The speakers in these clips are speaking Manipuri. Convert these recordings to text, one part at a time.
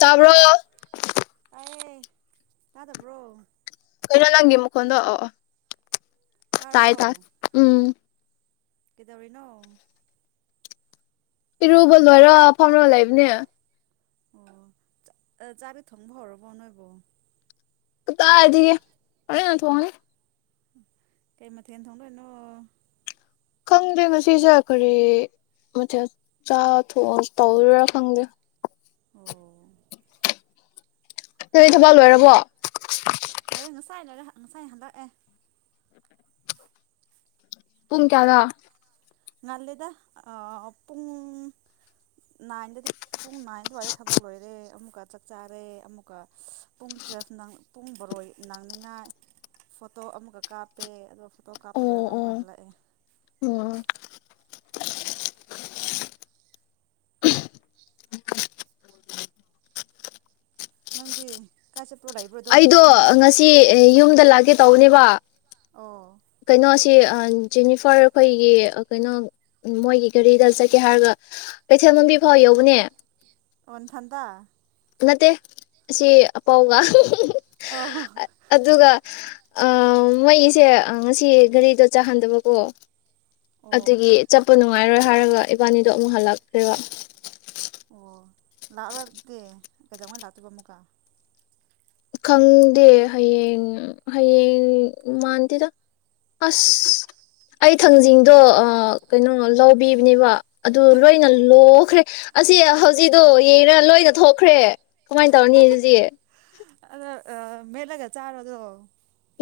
ꯇꯥꯕ꯭ꯔꯣ ꯑꯦ ꯇꯥꯗꯕ꯭ꯔꯣ ꯀꯩꯅꯣ ꯂꯪꯒꯦ ꯃꯈꯣꯟꯗꯣ ꯑꯣ ꯇꯥꯏ ꯇꯥ ꯎꯝ ꯀꯦꯗꯧꯔꯤꯅꯣ ꯏꯔꯨꯕ ꯂꯣꯏꯔ ꯐꯝꯔꯒ ꯂꯩꯕꯅꯦ ꯑꯣ ꯆꯥꯛꯇꯤ ꯊꯣꯡꯕ ꯍꯧꯔꯕꯣ ꯅꯪꯕꯣ ꯀꯗꯥꯏꯗꯒꯤ ꯍꯣꯔꯦꯟ ꯊꯣꯡꯂꯤ ꯀꯩꯃꯊꯦꯟ ꯊꯣꯡꯗꯣꯏꯅꯣ ꯈꯪꯗꯦ ꯉꯁꯤꯁꯦ ꯀꯔꯤ ꯃꯊꯦꯜ ꯆꯥ ꯊꯣꯡ ꯇꯧꯔꯥ ꯈꯪꯗꯦ ꯑꯣ ꯅꯪꯗꯤ ꯊꯕꯥ ꯂꯣꯏꯔꯕꯣ ꯑꯩ ꯉꯁꯥꯏ ꯂꯣꯏꯔꯦ ꯉꯁꯥꯏ ꯍꯜꯂꯛ ꯑꯦ ꯄꯨꯡ ꯀꯌꯥꯗ ꯉꯜꯂꯤꯗ ꯄꯨꯡ ꯅꯥꯏꯟꯗ ꯄꯨꯡ ꯅꯥꯏꯟ ꯑꯗꯨꯋꯥꯏꯗ ꯊꯕꯛ ꯂꯣꯏꯔꯦ ꯑꯃꯨꯛꯀ ꯆꯥꯛ ꯆꯥꯔꯦ ꯑꯃꯨꯛꯀ ꯄꯨꯡ ꯇꯨꯌꯦꯜꯐ ꯄꯨꯡ ꯕꯥꯔꯣ ꯅꯪꯅꯤꯡꯉꯥꯏ ꯐꯣꯇꯣ ꯑꯃꯨꯛꯀ ꯀꯥꯞꯄꯦ ꯑꯗꯨꯒ ꯇꯣ ꯀꯥꯄ ꯑꯣ ꯂꯣꯏꯔꯒ ꯑꯣ ꯑꯃꯨꯛꯀ ꯍꯜꯂꯥꯛꯑꯦ ꯑꯣ ꯅꯪꯗꯤ ꯀꯥꯏꯆꯠ ꯑꯩꯗꯣ ꯉꯁꯤ ꯌꯨꯝꯗ ꯂꯥꯛꯀꯦ ꯇꯧꯕꯅꯦꯕ ꯑꯣ ꯀꯩꯅꯣꯁ ꯁꯤ ꯖꯦꯅꯤꯐꯔ ꯑꯈꯣꯏꯒꯤ ꯀꯩꯅꯣ ꯃꯣꯏꯒꯤ ꯒꯥꯔꯤꯗ ꯆꯠꯀꯦ ꯍꯥꯏꯔꯒ ꯀꯩꯊꯦꯜꯃꯥꯟꯕꯤ ꯐꯥꯎ ꯌꯧꯕꯅꯦ ꯑꯣꯟꯊꯟꯗ ꯅꯠꯇꯦ ꯑꯁꯤ ꯑꯄꯥꯎꯒ ꯑꯣ ꯑꯗꯨꯒꯥ ꯑ ꯃꯣꯏꯁꯦ ꯉꯁꯤ ꯒꯔꯤꯗꯣ ꯆꯥꯍꯟꯗꯕꯀꯣ ꯑꯣ ꯑꯗꯨꯒꯤ ꯆꯠꯄ ꯅꯨꯡꯉꯥꯏꯔꯣꯏ ꯍꯥꯏꯔꯒ ꯏꯕꯥꯅꯤꯗꯣ ꯑꯃꯨꯛ ꯍꯜꯂꯛꯈ꯭ꯔꯤꯕ ꯑꯣ ꯂꯥꯛꯔꯗꯤ ꯀꯩꯗꯧꯉꯩ ꯂꯥꯛꯇꯣꯏꯕ ꯑꯃꯨꯛꯀ ꯈꯪꯗꯦ ꯍꯌꯦꯡ ꯍꯌꯦꯡ ꯃꯥꯟꯗꯦꯗ ꯑꯁ ꯑꯩ ꯊꯥꯡꯖꯤꯡꯗꯣ ꯀꯩꯅꯣ ꯂꯧꯕꯤꯕꯅꯦꯕ ꯑꯗꯨ ꯂꯣꯏꯅ ꯂꯣꯈ꯭ꯔꯦ ꯑꯁꯤ ꯍꯧꯖꯤꯛꯗꯣ ꯌꯦꯔ ꯂꯣꯏꯅ ꯊꯣꯛꯈ꯭ꯔꯦ ꯀꯃꯥꯏꯅ ꯇꯧꯅꯤ ꯑꯗꯨꯗꯤ ꯑꯗ ꯑ ꯃꯦꯠꯂꯒ ꯆꯥꯕꯗꯨ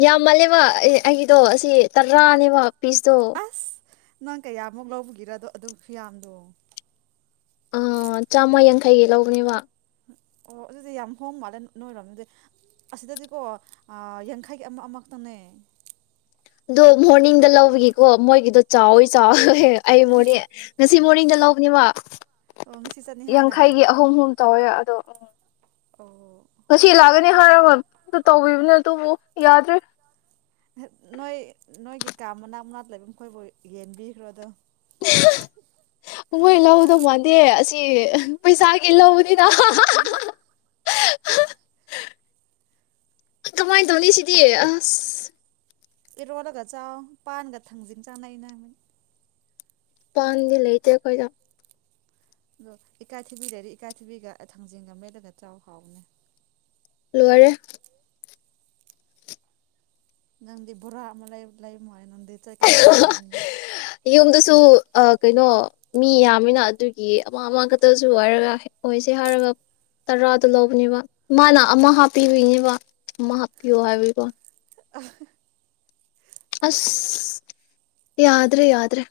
ꯌꯥꯝ ꯃꯥꯜꯂꯦꯕ ꯑꯩꯒꯤꯗꯣ ꯑꯁꯤ ꯇꯔꯥꯅꯦꯕ ꯄꯤꯁ ꯇꯣ ꯑꯁ ꯅꯪ ꯀꯌꯥꯃꯨꯛ ꯂꯧꯕꯒꯤꯔꯗꯣ ꯑꯗꯨꯁꯨ ꯌꯥꯝꯗꯣ ꯑꯥ ꯆꯥꯝꯃ ꯌꯥꯡꯈꯩꯒꯤ ꯂꯧꯕꯅꯦꯕ ꯑꯣ ꯑꯗꯨꯗꯤ ꯌꯥꯝ ꯍꯣꯡ ꯃꯥꯜꯂꯦ ꯅꯣꯏꯔꯣꯝꯗꯗꯤ ꯑꯁꯤꯗꯗꯤꯀꯣ ꯌꯥꯡꯈꯩꯒꯤ ꯑꯃ ꯑꯃ ꯈꯛꯇꯪꯅꯦ ꯑꯗꯣ ꯃꯣꯔꯅꯤꯡꯗ ꯂꯧꯕꯒꯤꯀꯣ ꯃꯣꯏꯒꯤꯗꯣ ꯆꯥꯎꯋꯤ ꯆꯥꯎ ꯑꯩ ꯃꯣꯅꯤ ꯁꯤ ꯃꯣꯔꯅꯤꯡꯗ ꯂꯧꯕꯅꯦꯕ ꯑꯣ ꯉꯁꯤ ꯆꯠꯅꯤ ꯍꯥꯏꯅ ꯌꯥꯡꯈꯩꯒꯤ ꯑꯍꯨꯝ ꯑꯍꯨꯝ ꯇꯧꯋꯦ ꯑꯗꯣ ꯎꯝ ꯑꯣ ꯃꯉꯤ ꯂꯥꯛꯒꯦ ꯍꯥꯏꯔꯝꯕꯗꯨ ꯇꯧꯕꯤꯕꯅꯦ ꯑꯗꯨꯕꯨ ꯌꯥꯗ꯭ꯔꯦ ꯅꯣꯏ ꯅꯣꯏꯒꯤ ꯀꯥ ꯃꯅꯥꯛ ꯃꯅꯥꯛꯇ ꯂꯩꯕ ꯃꯈꯣꯏꯕꯨ ꯌꯦꯟꯕꯤꯈ꯭ꯔꯣ ꯑꯗꯣ [unintelligible] ꯃꯣꯏ ꯂꯧꯗꯧ ꯃꯥꯟꯗꯦ ꯑꯁꯤ ꯄꯩꯁꯥꯒꯤ ꯂꯧ [unintelligible] ꯀꯃꯥꯏꯅ ꯇꯧꯅꯤ ꯁꯤꯗꯤ ꯑꯥ [unintelligible] ꯏꯔꯣꯜꯂꯒ ꯆꯥꯎ ꯄꯥꯟꯒ ꯊꯥꯡꯖꯤꯟ ꯆꯥꯅꯩꯩꯅ ꯄꯥꯟꯗꯤ ꯂꯩꯇꯦ ꯑꯩꯈꯣꯏꯗ ꯑꯗꯣ ꯏꯀꯥꯏꯊꯤꯕꯤ ꯂꯩꯗꯤ ꯏꯀꯥꯏꯊꯤꯕꯤꯒ ꯊꯥꯡꯖꯤꯡꯒ ꯃꯦꯠꯂꯒ ꯆꯥꯎ ꯍꯥꯎꯕꯅꯦ ꯂꯣꯏꯔꯦ ꯅꯪꯗꯤ ꯕꯣꯔꯥ ꯑꯃ ꯂꯩ ꯂꯩ ꯃꯥꯜꯂꯦ ꯅꯪꯗꯤ ꯑꯗꯨ ꯆꯠꯀꯥꯅꯤ ꯍꯥꯏꯕꯒꯤ ꯌꯨꯝꯗ ꯌꯨꯝꯗꯁꯨ ꯀꯩꯅꯣ ꯃꯤ ꯌꯥꯝꯃꯤꯅ ꯑꯗꯨꯒꯤ ꯑꯃ ꯑꯃ ꯈꯛꯇꯁꯨ ꯍꯥꯏꯔꯒ ꯑꯣꯏꯁꯦ ꯍꯥꯏꯔꯒ ꯇꯔꯥꯗꯣ ꯂꯧꯕꯅꯦꯕ ꯃꯥꯅ ꯑꯃ ꯍꯥꯞꯄꯤꯏꯅꯦꯕ ꯑꯃ ꯍꯥꯞꯄꯤꯌꯣ ꯍꯥꯏꯕꯒꯤ [unintelligible] ꯑꯁ ꯌꯥꯗ꯭ꯔꯦ ꯌꯥꯗ꯭ꯔꯦ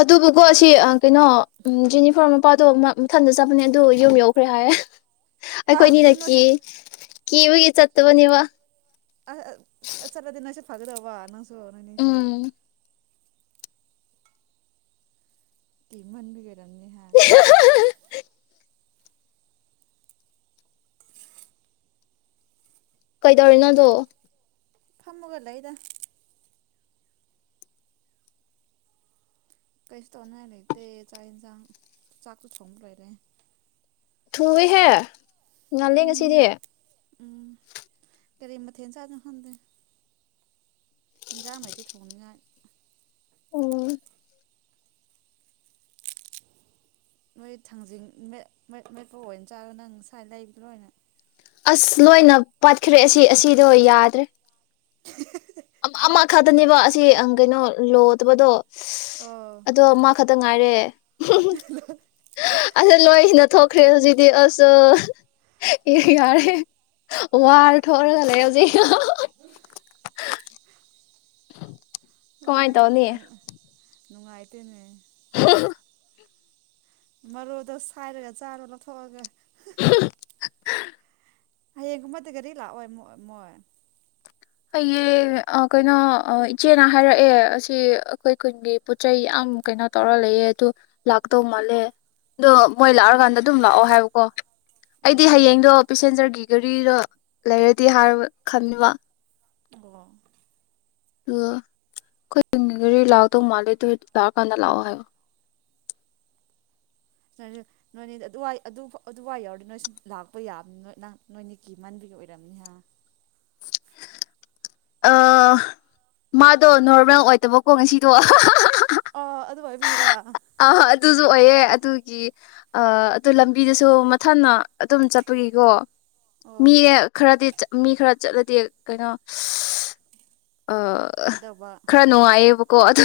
ꯑꯗꯨꯕꯨꯀꯣ ꯁꯤ ꯀꯩꯅꯣ ꯖꯨꯅꯤꯐꯣꯔ ꯃꯄꯥꯗꯣ ꯃꯊꯟꯗ ꯆꯠꯄꯅꯦ ꯑꯗꯨ ꯌꯨꯝ ꯌꯧꯈ꯭ꯔꯦ ꯍꯥꯏ ꯑꯥ ꯑꯩꯈꯣꯏꯅꯤꯅ ꯑꯗꯨꯗꯤ ꯅꯣꯏ ꯀꯤ ꯀꯤꯕꯒꯤ ꯆꯠꯇꯕꯅꯦꯕ ꯐꯒꯗꯥꯕ ꯅꯪ ꯅꯣꯢꯅꯤꯁꯨ ꯎꯝ ꯀꯔꯃꯥꯟꯕꯒꯤ ꯅꯣꯏꯔꯝꯅꯤ [unintelligible] ꯀꯩ ꯇꯧꯔꯤꯅꯣ ꯅꯗꯣ ꯐꯝꯃꯒ ꯂꯩꯗꯥ ꯀꯩꯁꯨ ꯇꯧꯅꯤꯡꯉꯥꯏ ꯂꯩꯇꯦ ꯆꯥꯛ ꯌꯦꯟꯁꯥꯡ ꯆꯥꯛꯁꯨ ꯊꯣꯡꯕ ꯂꯣꯏꯔꯦ ꯊꯨꯏꯋꯦ ꯍꯦ ꯉꯥꯜꯂꯦ ꯎꯝ ꯉꯁꯤꯗꯤ ꯎꯝ ꯀꯔꯤ ꯃꯊꯦꯜ ꯆꯥꯗꯣꯏꯅꯣ ꯈꯪꯗꯦ ꯏꯟꯖꯥꯡ ꯂꯩꯇꯦ ꯊꯣꯡꯅꯤꯡꯉꯥꯏ ꯑꯣ ꯃꯣꯏ ꯊꯥꯡꯖꯤꯡ ꯃꯦꯠ ꯃꯦꯠꯄ ꯑꯣꯏꯅ ꯆꯥꯔꯒ ꯅꯪ ꯉꯁꯥꯏ ꯂꯩꯕ ꯂꯣꯏꯅ ꯑꯁ ꯂꯣꯏꯅ ꯄꯥꯠꯈ꯭ꯔꯦ ꯑꯁꯤ ꯑꯁꯤꯗꯣ ꯌꯥꯗ꯭ꯔꯦ [unintelligible] ꯈꯛꯇꯅꯦꯕ ꯑꯁꯤ ꯀꯩꯅꯣ ꯂꯣꯠꯇꯕꯗꯣ ꯑꯣ ꯑꯗꯣ ꯃꯥ ꯈꯛꯇꯪ ꯉꯥꯏꯔꯦ [unintelligible] ꯑꯁꯤ ꯂꯣꯏꯁꯤꯅ ꯊꯣꯛꯈ꯭ꯔꯦ ꯍꯧꯖꯤꯛꯇꯤ ꯑꯁ ꯌꯥꯔꯦ ꯋꯥꯔ ꯊꯣꯛꯔꯒ ꯂꯩ ꯍꯧꯖꯤꯛ ꯀꯥꯃꯥꯏ ꯇꯧꯅꯤ ꯅꯨꯡꯉꯥꯏꯇꯅꯦ [unintelligible] ꯃꯔꯣꯗꯣ ꯁꯥꯏꯔꯒ ꯆꯥꯔꯣ ꯂꯧꯊꯣꯛꯑꯒ [unintelligible] ꯍꯌꯦꯡꯒꯨꯝꯕꯗ ꯀꯒꯥꯔꯤ ꯂꯥꯛꯑꯣꯏ ꯃꯣꯏ ꯃꯣꯏ꯫ ꯍꯌꯦꯡ ꯀꯩꯅꯣ ꯏꯆꯦꯅ ꯍꯥꯏꯔꯛꯑꯦ ꯑꯁꯤ ꯑꯩꯈꯣꯏ ꯈꯨꯟꯒꯤ ꯄꯣꯠ ꯆꯩꯩ ꯌꯥꯝ ꯀꯩꯅꯣ ꯇꯧꯔ ꯂꯩꯌꯦ ꯑꯗꯨ ꯂꯥꯛꯇꯧ ꯃꯥꯜꯂꯦ ꯑꯗꯣ ꯃꯣꯏ ꯂꯥꯛꯑꯀꯥꯟꯗ ꯑꯗꯨꯝ ꯂꯥꯛꯑꯣ ꯍꯥꯏꯌꯣꯀꯣ꯫ ꯑꯩꯗꯤ ꯑꯣ ꯍꯌꯦꯡꯗꯣ ꯄꯦꯁꯦꯟꯖꯔꯒꯤ꯫ ꯒꯥꯔꯤꯗꯣ ꯂꯩꯔꯗꯤ ꯍꯥꯏ ꯈꯟꯕꯥ꯫ ꯑꯣ꯫ ꯑꯗꯨꯒ ꯑꯩꯈꯣꯏ ꯈꯨꯟꯒꯤ ꯒꯥꯔꯤ ꯂꯥꯛꯗꯧ ꯃꯥꯜꯂꯦ ꯗꯨ ꯂꯥꯛꯑ ꯀꯥꯟꯗ ꯂꯥꯛꯑꯣ ꯍꯥꯏꯌꯣ ꯅꯣꯏꯅꯦꯗꯤ ꯑꯗꯨꯏ ꯑꯗꯨꯋꯥꯏ ꯌꯥꯎꯔꯗꯤ ꯅꯣꯏ ꯁꯨꯝ ꯂꯥꯛꯄ ꯌꯥꯕꯅꯤ ꯅ ꯅ ꯅꯣꯏꯅꯦ ꯀꯤ ꯃꯥꯟꯕꯤꯒꯤ ꯑꯣꯏꯔꯝꯅꯤꯍ꯫ ꯃꯥꯗꯣ ꯅꯣꯔꯃꯦꯜ ꯑꯣꯏꯗꯕꯀꯣ ꯉꯁꯤꯗꯣ꯫ ꯑ ꯑꯣꯏꯕꯤꯔꯥ꯫ ꯑ꯫ ꯑꯗꯨꯁꯨ ꯑꯣꯏꯌꯦ ꯑꯗꯨꯒꯤ ꯑ ꯑꯗꯨ ꯂꯝꯕꯤꯗꯨꯁꯨ ꯃꯊꯟꯅ ꯑꯗꯨꯝ ꯆꯠꯄꯒꯤꯀꯣ꯫ ꯃꯤ ꯑꯣ ꯈꯔꯗꯤ ꯆꯠ ꯃꯤ ꯈꯔ꯫ ꯆꯠꯂꯗꯤ ꯀꯩꯅꯣ꯫ ꯑ ꯐꯗꯧꯕ ꯈꯔ ꯅꯨꯡꯉꯥꯏꯌꯦꯕꯀꯣ ꯑꯗꯨ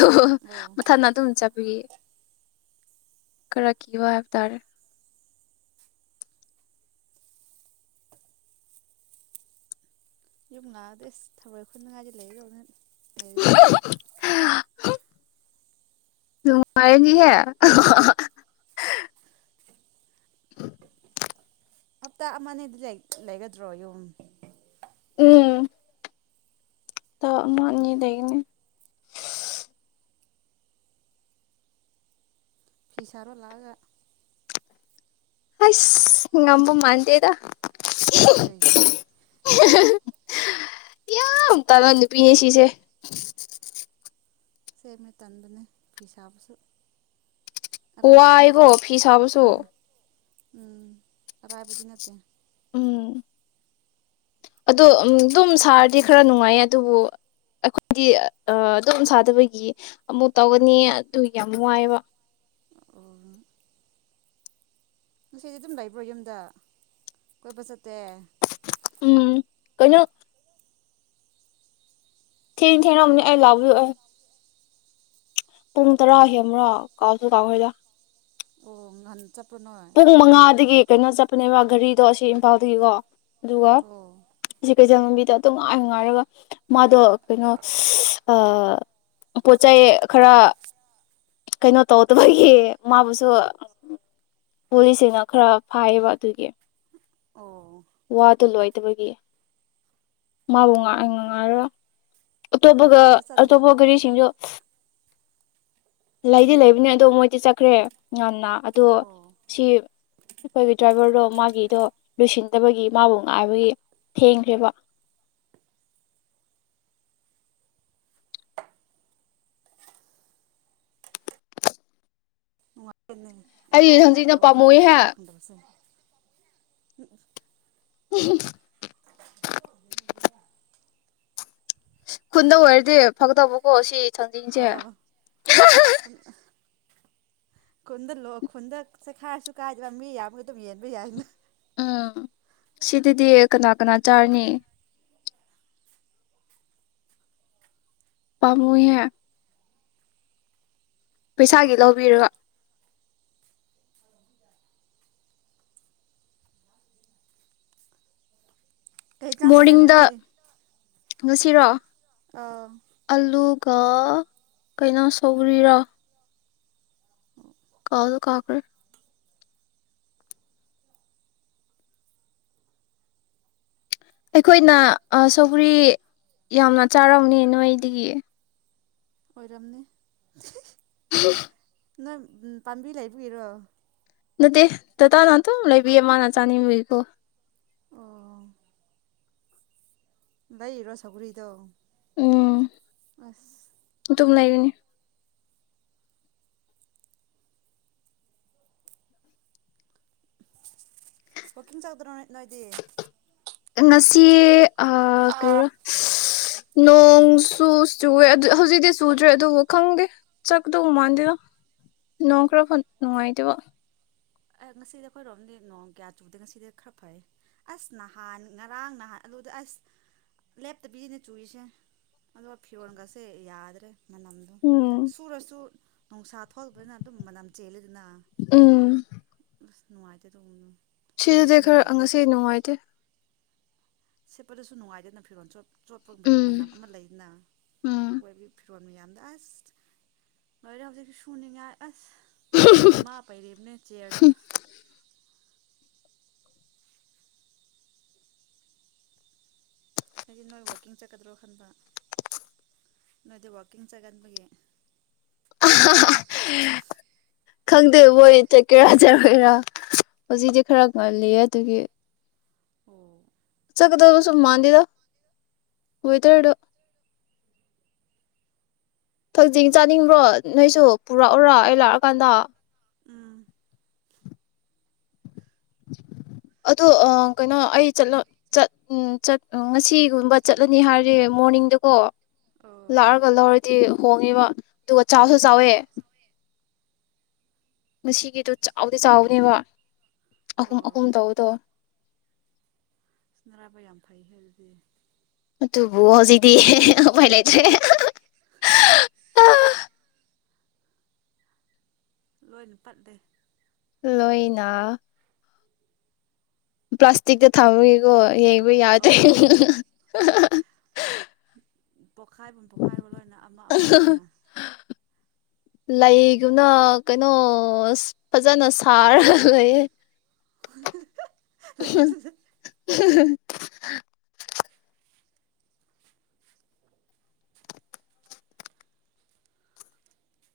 ꯑꯣ ꯃꯊꯟ ꯑꯗꯨꯝ ꯆꯠꯕꯒꯤ꯫ ꯈꯔ ꯀ ꯋꯥ ꯍꯥꯏꯕꯇꯥꯔꯦ꯫ ꯌꯨꯝ ꯂꯛꯑꯗ ꯑꯁ ꯊꯕꯣꯏ ꯈꯨꯠꯅꯉꯥꯏꯁꯦ ꯂꯩ ꯌꯧ꯫ ꯑꯗꯨꯅꯦ꯫ ꯅꯨꯉꯥꯏꯅꯤꯍꯦ꯫ ꯫ ꯍꯞꯇꯥ ꯑꯃꯅꯦꯗꯤ ꯂꯩꯒꯗ꯭ꯔꯣ ꯌꯨꯝ꯫ ꯎꯝ꯫ ꯇꯤ ꯑꯃꯥ ꯑꯅꯤ ꯂꯩꯒꯥꯅꯤ꯫ ꯐꯤꯁꯥꯔꯣ ꯂꯥꯛꯑꯒ꯫ ꯑꯁ ꯉꯝꯕ ꯃꯥꯗꯦꯗ꯫ ꯀꯩꯒꯤ꯫ ꯌꯥꯝ ꯇꯥꯟꯕ ꯅꯨꯄꯤ ꯅꯤ ꯁꯤꯁꯦ꯫ ꯁꯦꯝꯃꯦ ꯇꯟꯕꯅꯦ ꯐꯤ ꯁꯥꯕꯁꯨ꯫ ꯋꯥꯏ ꯑꯔꯥꯏꯕꯗꯤ ꯑꯩꯒꯣ ꯅꯠꯇꯦ ꯐꯤꯁꯕꯁꯨ꯫ ꯎꯝ ꯎꯝ ꯑꯔꯥꯏꯕꯗꯤ ꯅꯠꯇꯦ꯫ ꯎꯝ꯫ ꯑꯗꯣ ꯑꯗꯨꯝ ꯁꯥꯔꯗꯤ ꯈꯔ ꯅꯨꯡꯉꯥꯏ ꯑꯗꯨꯕꯨ ꯑꯩꯈꯣꯏꯗꯤ ꯑꯗꯨꯝ ꯁꯥꯗꯕꯒꯤ ꯑꯃꯨꯛ ꯇꯧꯒꯅꯤ ꯑꯗꯨ ꯌꯥꯝ ꯋꯥ ꯌꯦꯕꯥ꯫ ꯑꯣ꯫ ꯉꯁꯤꯗꯤ ꯑꯗꯨꯝ ꯂꯩꯕ꯭ꯔꯣ ꯌꯨꯝꯗ ꯀꯣꯏꯕ ꯆꯠꯇꯦ꯫ ꯎꯝ ꯀꯩ ꯅꯣ ꯫ ꯊꯦꯡ ꯊꯦꯡꯉꯝꯅꯤ ꯑꯩ ꯂꯥꯎꯕꯗꯨ ꯑꯩ꯫ ꯄꯨꯡ ꯇꯔꯥ ꯍꯦꯟꯕꯔꯣ ꯀꯥꯎꯁꯨ ꯀꯥꯎꯈ꯭ꯔꯑꯦꯗ꯫ ꯑꯣ ꯉꯥꯟ꯫ ꯄꯨꯡ ꯃꯉꯥꯗꯒꯤ꯫ ꯀꯩꯅꯣ ꯆꯠꯄꯅꯦꯕ ꯒꯥꯔꯤꯗꯣ ꯑꯁꯤ ꯏꯝꯐꯥꯜꯗꯒꯤꯀꯣ꯫ ꯑꯗꯨꯒ ꯑꯣ ꯁꯤ ꯀꯩ꯫ ꯏꯖꯜ ꯂꯝꯕꯤꯗꯣ ꯑꯗꯨꯝ ꯉꯥꯏꯉꯥꯏꯔꯒ ꯃꯥꯗꯣ ꯀꯩꯅꯣ ꯄꯣꯠ ꯆꯩ ꯈꯔ ꯀꯩꯅꯣ ꯇꯧꯗꯕꯒꯤ ꯃꯥꯕꯨꯁꯨ ꯄꯨꯂꯤꯁꯁꯤꯡꯅ ꯈꯔ ꯐꯥꯏꯌꯦꯕ ꯑꯗꯨꯒꯤ ꯑꯣ ꯕꯒꯤ ꯃꯥꯕꯨ ꯉ ꯉꯉꯥꯏꯔ ꯑꯇꯣꯞꯄꯒ ꯂꯥꯛꯁꯨ ꯆꯠꯇ꯭ꯔꯦ ꯑꯇꯣꯞꯄ ꯒꯥꯔꯤꯁꯤꯡꯁꯨ [inaudible] ꯂꯩꯗꯤ ꯂꯩꯕꯅꯦ ꯑꯗꯣ ꯃꯣꯏꯗꯤ ꯆꯠꯈ꯭ꯔꯦ ꯉꯟꯅ ꯑꯗꯣ ꯑꯣ ꯁꯤ ꯑꯩꯈꯣꯏꯒꯤ ꯗ꯭ꯔꯥꯏꯚꯔꯗꯣ ꯃꯥꯒꯤꯗꯣ ꯂꯣꯏꯁꯤꯟ ꯠꯇꯕꯒꯤ ꯃꯥꯕꯨ ꯉꯥꯏꯕꯒꯤ ꯊꯦꯡꯈ꯭ꯔꯦꯕ ꯋꯥ ꯍꯦꯟꯅ ꯑꯩ ꯂꯥꯛꯅꯤꯉꯥꯏ ꯍꯪꯖꯤꯛꯅ ꯇꯧꯔꯒ ꯄꯥꯝꯃꯨꯏꯍꯦ ꯂꯥꯛꯄ ꯐꯪꯗꯕꯁꯦ ꯎꯝ ꯎ [inaudible] ꯈꯨꯟꯗ ꯑꯣꯏꯔꯗꯤ ꯐꯛꯇꯕꯀꯣ ꯁꯤ ꯆꯟꯖꯤꯡꯁꯦ ꯑꯣ ꯈꯨꯟꯗ ꯂꯣ ꯈꯨꯟꯗꯁꯦꯈꯥꯏꯔꯁꯨ ꯀꯥꯏꯗꯕ ꯃꯤ ꯌꯥꯝꯒ ꯑꯗꯨꯝ ꯌꯦꯟꯕ ꯌꯥꯏꯅ ꯎꯝ ꯁꯤꯗꯗꯤ ꯀꯅꯥ ꯀꯅꯥ ꯆꯥꯔꯅꯤ ꯄꯥꯕꯨꯍ ꯄꯩꯁꯥꯒꯤ ꯂꯧꯕꯤꯔꯣ ꯀꯩ ꯆꯥꯟ ꯆꯠꯔꯦ ꯃꯣꯔꯅꯤꯡꯗ ꯅꯣꯏꯗꯤ ꯉꯁꯤꯔꯣ ꯑꯥ ꯀ ꯀꯩꯅꯣ ꯁꯧꯔꯤꯔꯣ ꯀꯥꯎꯗ ꯀꯥꯒ꯭ꯔꯦ ꯑꯩꯈꯣꯏꯅ ꯁꯧꯒ꯭ꯔꯤ ꯌꯥꯝꯅ ꯆꯥꯔꯝꯅꯦ ꯅꯣꯏꯗꯒꯤ ꯑꯣꯏꯔꯝꯅꯤ ꯍ ꯅꯣꯏ ꯄꯥꯝꯕꯤ ꯂꯩꯕꯨꯒꯤꯔꯣ ꯅꯠꯇꯦ ꯇꯇꯥꯥꯅ ꯑꯗꯨ ꯂꯩꯕꯤꯌꯦ ꯃꯥꯅ ꯆꯥꯅꯤꯡꯕꯀꯣ ꯑꯣ ꯂꯩꯔꯣ ꯁꯒꯔꯤꯗꯣ ꯑꯁ ꯇꯨꯝ ꯂꯩꯕꯅꯤ ꯑꯣ ꯀꯝ ꯆꯧꯗ꯭ꯔꯣꯅꯦ ꯅꯣꯏꯗꯤ ꯅꯁꯤꯦ ꯑ ꯑꯥ ꯀꯔꯣ ꯅꯣꯡꯁꯨꯨ ꯆꯨꯋꯦ ꯍꯧꯖꯤꯛꯇꯤ ꯆꯨꯗ꯭ꯔꯦ ꯑꯗꯨꯕꯨ ꯈꯪꯗꯦ ꯆꯀꯗꯧ ꯃꯥꯟꯗꯦꯗ ꯅꯣꯡ ꯈꯔ ꯅꯨꯡꯉꯥꯏꯇꯦꯕ ꯑꯦ ꯉꯁꯤꯗꯤ ꯑꯩꯈꯣꯏꯔꯣꯝꯗꯤ ꯅꯣꯡ ꯀꯌꯥ ꯆꯨꯗꯦ ꯉꯁꯤꯗꯤ ꯈꯔ ꯐꯩ ꯑꯁ ꯅꯍꯥꯟ ꯉꯔꯥꯡ ꯅꯍꯥꯟ ꯑꯗꯨꯗꯤ ꯑꯁ ꯂꯦꯞꯇꯕꯤꯁꯤꯅꯦ ꯆꯨꯔꯤꯁꯦ ꯑꯗꯣ ꯐꯤꯔꯣꯟꯜꯒꯁꯦ ꯌꯥꯗ꯭ꯔꯦ ꯃꯅꯝꯗ ꯎꯝ ꯁꯨꯔꯁꯨ ꯅꯨꯡꯁꯥ ꯊꯣꯛꯂꯕꯅꯤꯅ ꯑꯗꯨꯝ ꯃꯅꯝ ꯆꯦꯜꯂꯤꯗꯅ ꯎꯝ ꯅꯅꯨꯡꯉꯥꯏꯖꯦ ꯇꯣ ꯁꯤꯗꯨꯗꯤ ꯈꯔ ꯉꯁꯤ ꯅꯨꯡꯉꯥꯏꯇꯦ ꯁꯦꯠꯄꯗꯁꯨ ꯅꯨꯡꯉꯥꯏꯦꯅ ꯐꯤꯣꯟ ꯆꯠ ꯆꯣꯠꯄꯕꯒꯤ ꯃꯅꯝ ꯎꯝ ꯑꯃ ꯎꯝ ꯂꯩꯅꯣꯏ ꯆꯣꯟꯃꯤ ꯌꯥꯝꯗ ꯑꯁ ꯂꯣꯏꯔ ꯍꯧꯖꯤꯛꯁꯨ ꯁꯨꯅꯤꯡꯉꯥꯏ ꯑꯁ ꯗꯙꯃꯥ ꯄꯩꯔꯤꯕꯅ ꯆꯦꯗ ꯍꯥꯏꯗꯤ ꯅꯣꯏ ꯋꯥꯛꯀꯤꯡ ꯆꯠꯀꯗ꯭ꯔꯣ ꯈꯟꯕ ꯅꯣꯏꯗꯤ ꯋꯥꯋꯥꯛꯀꯤꯡ ꯆꯠꯒꯟꯕꯒꯤ ꯈꯪꯗꯦ ꯃꯣꯏ ꯆꯠꯀꯦꯔꯥ ꯆꯔꯣꯏꯔꯥ ꯍꯧꯖꯤꯛꯇꯗꯤꯤ ꯈꯔ ꯉꯜꯂꯤ ꯑꯗꯨꯒꯤ ꯑꯣ ꯁꯗ ꯃꯥꯟꯗꯗ ꯑꯣꯏ ꯇꯔ ꯐꯛꯆꯤꯡ ꯆꯥꯅꯤꯡꯕ꯭ꯔꯣ ꯅꯣꯏꯁꯨ ꯄꯨꯔꯛꯎꯔ ꯑꯩ ꯂꯥꯛꯑꯀꯥꯟꯗ ꯎꯝ ꯑꯗꯣ ꯀꯩꯅꯣ ꯑꯩ ꯆꯂ ꯉꯁꯤꯒꯨꯝꯕ ꯆꯠꯂꯅꯤ ꯍꯥꯏꯁꯦ ꯃꯣꯔꯅꯤꯡꯗꯀꯣ ꯑꯣ ꯂꯥꯔ ꯀꯂꯔ ꯤ ꯍꯣꯡꯉꯤꯕ ꯑꯗꯨꯒ ꯆꯥꯛꯁꯨ ꯑꯣ ꯆꯥꯎꯋꯦ ꯉꯁꯤꯒꯤꯗꯣ ꯆꯥꯎꯗꯤ ꯆꯥꯎꯅꯦꯕ ꯑꯍꯨꯝ ꯑꯣ ꯑꯍꯨꯝ ꯇꯧꯕꯗꯣ ꯏꯅ ꯔꯥꯕ ꯌꯥꯝꯝ ꯐꯩꯍꯗꯤ ꯇꯨꯕꯨ ꯍꯖꯤꯗꯤ ꯄꯥꯏ ꯂꯩ ꯇ꯭ꯔꯦ ꯑ ꯂꯣꯏ ꯅꯄꯥꯠ ꯗꯦ ꯂꯣꯏꯅ ꯄ꯭ꯂꯥꯁꯇꯤꯛꯗ ꯊꯃ ꯏꯒꯣ ꯍ ꯌꯥꯗ ꯑꯣ ꯎꯝ ꯄꯣꯛꯈꯥꯏꯐꯝ ꯄꯣꯛꯈꯥꯏꯕ ꯂꯣꯏꯅ ꯑꯃ ꯑꯃ ꯑꯣꯏꯅ ꯂꯩꯒꯨꯝꯅ ꯀꯩꯅꯣ ꯐꯖꯅ ꯁꯥꯔꯒ ꯂꯩ ꯂꯩꯕꯗꯨꯗ [inaudible]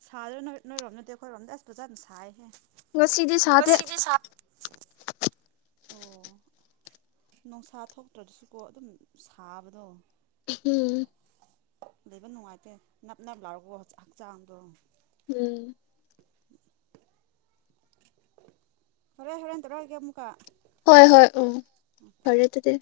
ꯁꯥꯗꯣꯏ ꯅꯣꯏ ꯅꯣꯏꯔꯣꯝ ꯅꯠꯇꯦ ꯑꯩꯈꯣꯏꯔꯣꯝꯗ ꯑꯁ ꯐꯖ ꯑꯗꯨꯝ ꯁꯥꯏ ꯉ ꯁꯤꯗꯤ ꯁꯥ ꯑꯣ ꯅꯨꯡꯁꯥ ꯊꯣꯛꯇ꯭ꯔꯗꯁꯨꯀꯣ ꯑꯗꯨꯝ ꯁꯥꯕꯗꯣ ꯎꯝ ꯂꯩꯕ ꯅꯨꯡꯉꯥꯏꯇꯦ ꯅꯞ ꯅꯅꯕ ꯂꯥꯎꯔꯒꯣ ꯍꯛꯆꯥꯡꯗꯣ ꯎꯝ ꯍꯔꯣꯏ ꯍꯣꯔꯦꯟ ꯇꯧꯔꯣꯏꯒ ꯑꯃꯨꯛꯀ ꯍꯣꯏ ꯍꯣꯏ ꯎꯝ ꯍꯔꯦꯠꯇꯗꯤ